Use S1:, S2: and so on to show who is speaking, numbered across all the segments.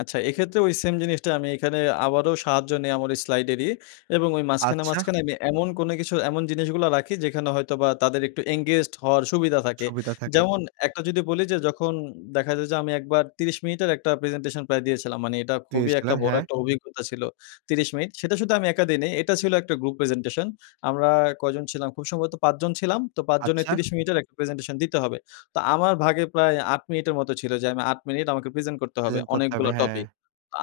S1: আচ্ছা এক্ষেত্রে ওই সেইম জিনিসটা আমি এখানে আবারও সাহায্য নেই আমার স্লাইডেরই এবং ওই মাঝখানে,
S2: আচ্ছা।
S1: মাঝখানে আমি এমন কোন কিছু এমন জিনিসগুলা রাখি যেখানে হয়তোবা তাদের একটু engaged হওয়ার সুবিধা থাকে।
S2: সুবিধা থাকে।
S1: যেমন একটা যদি বলি যে যখন দেখা যায় যে আমি একবার ৩০ মিনিটের একটা প্রেজেন্টেশন প্রায় দিয়েছিলাম। মানে এটা খুবই একটা
S2: দিয়েছিলেন
S1: বড়
S2: হ্যাঁ।
S1: একটা অভিজ্ঞতা ছিল। ৩০ মিনিট। সেটা শুধু আমি একা দেইনি। এটা ছিল একটা গ্রুপ প্রেজেন্টেশন। আমরা কয়জন ছিলাম, খুব সম্ভবত ৫ জন ছিলাম তো ৫ জনের
S2: আচ্ছা।
S1: ৩০ মিনিট-এর একটা প্রেজেন্টেশন দিতে হবে। তো আমার ভাগে প্রায় ৮ মিনিটের মতো ছিল যে আমি ৮ মিনিট আমাকে প্রেজেন্ট করতে হবে।
S2: প্রেজেন্ট করতে হবে,
S1: অনেকগুলা
S2: হ্যাঁ।
S1: টপিক।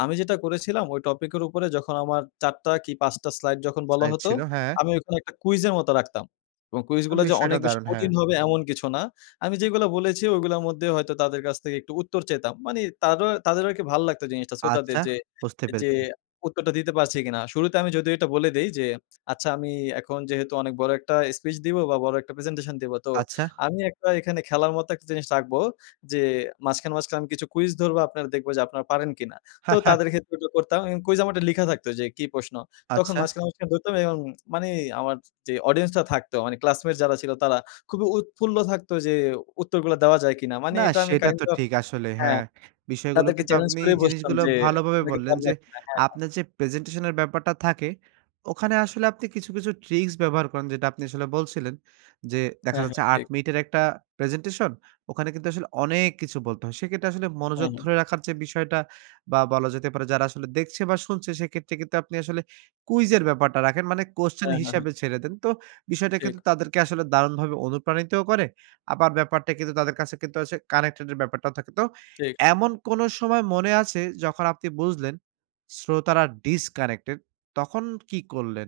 S1: আমি যেটা করেছিলাম ওই টপিকের উপরে যখন আমার ৪ টা কি 5 টা স্লাইড যখন বলা
S2: তাই
S1: হতো,
S2: ছিল হ্যাঁ।
S1: আমি ওখানে একটা কুইজের মতো রাখতাম। এবং
S2: আম
S1: কুইজগুলা যে
S2: বিস্ময়টা
S1: অনেক বেশি
S2: দারুণ হ্যাঁ।
S1: কঠিন হবে এমন কিছু না। আমি যেগুলো বলেছি ওগুলার মধ্যে হয়তো তাদের কাছ থেকে একটু উত্তর চেতাম। মানে তারো তাদের কি ভাল লাগতো জিনিসটা শ্রোতাদের
S2: আচ্ছা
S1: যে,
S2: বুঝতে
S1: যে
S2: পেরেছি।
S1: উত্তরটা দিতে পারছি কিনা। শুরুতে আমি যদিও এটা বলে দেই যে আচ্ছা আমি এখন যেহেতু অনেক বড় একটা স্পিচ দিব বা বড় একটা প্রেজেন্টেশন দিবো। তো
S2: আচ্ছা।
S1: আমি একটা এখানে খেলার মতো একটা জিনিস রাখবো যে মাঝখানে, মাঝখানে আমি কিছু কুইজ ধরবো আপনারা দেখবো যে আপনারা পারেন কিনা? তো
S2: হ্যাঁ, হ্যাঁ।
S1: তাদের ক্ষেত্রে এটা করতাম। এবং কুইজ আমারটা লিখা থাকত যে কি প্রশ্ন। তখন
S2: আচ্ছা।
S1: মাঝখানে, মাঝখানে ধরতাম এবং মানে আমার যে অডিয়েন্স টা থাকতো মানে ক্লাসমেট যারা ছিল তারা খুবই উৎফুল্ল থাকতো যে উত্তরগুলা দেওয়া যায় কিনা! মানে
S2: না
S1: এটা আমি
S2: সেটা
S1: কাইন্ড
S2: তো
S1: অফ
S2: ঠিক আসলে
S1: হ্যাঁ
S2: হ্যাঁ বিষয়গুলো
S1: তাদেরকে
S2: কিন্তু
S1: চেলেঞ্জ
S2: আপনি
S1: করেই বসতাম
S2: জিনিসগুলো
S1: যে
S2: ভালোভাবে
S1: তুমি কি
S2: বললেন
S1: পারবা
S2: যে
S1: কিনা? হ্যাঁ, হ্যাঁ।
S2: আপনার যে প্রেজেন্টেশন এর ব্যাপারটা থাকে ওখানে আসলে আপনি কিছু, কিছু ট্রিকস ব্যবহার করেন যেটা আপনি আসলে বলছিলেন। যে দেখা
S1: হ্যাঁ,
S2: যাচ্ছে
S1: হ্যাঁ
S2: ৮
S1: ঠিক।
S2: মিনিটের একটা প্রেজেন্টেশন ওখানে কিন্তু আসলে অনেক কিছু বলতে হয়। সেক্ষেত্রে আসলে মনোযোগ
S1: হ্যাঁ, হ্যাঁ।
S2: ধরে রাখার বিষয়টা বা বলা যেতে পারে যারা আসলে দেখছে বা শুনছে সেক্ষেত্রে কিন্তু আপনি আসলে কুইজ এর ব্যাপারটা রাখেন মানে Question
S1: হ্যাঁ, হ্যাঁ, হ্যাঁ।
S2: হিসাবে ছেড়ে দেন। তো বিষয়টা
S1: ঠিক।
S2: কিন্তু তাদেরকে আসলে দারুণভাবে অনুপ্রাণিতও করে। আবার ব্যাপারটা কিন্তু তাদের কাছে কিন্তু আসে কানেক্টেড এর ব্যাপারটাও থাকে। তো
S1: ঠিক, ঠিক।
S2: এমন কোন সময় মনে আছে যখন আপনি বুঝলেন শ্রোতারা Disconnected তখন কি করলেন?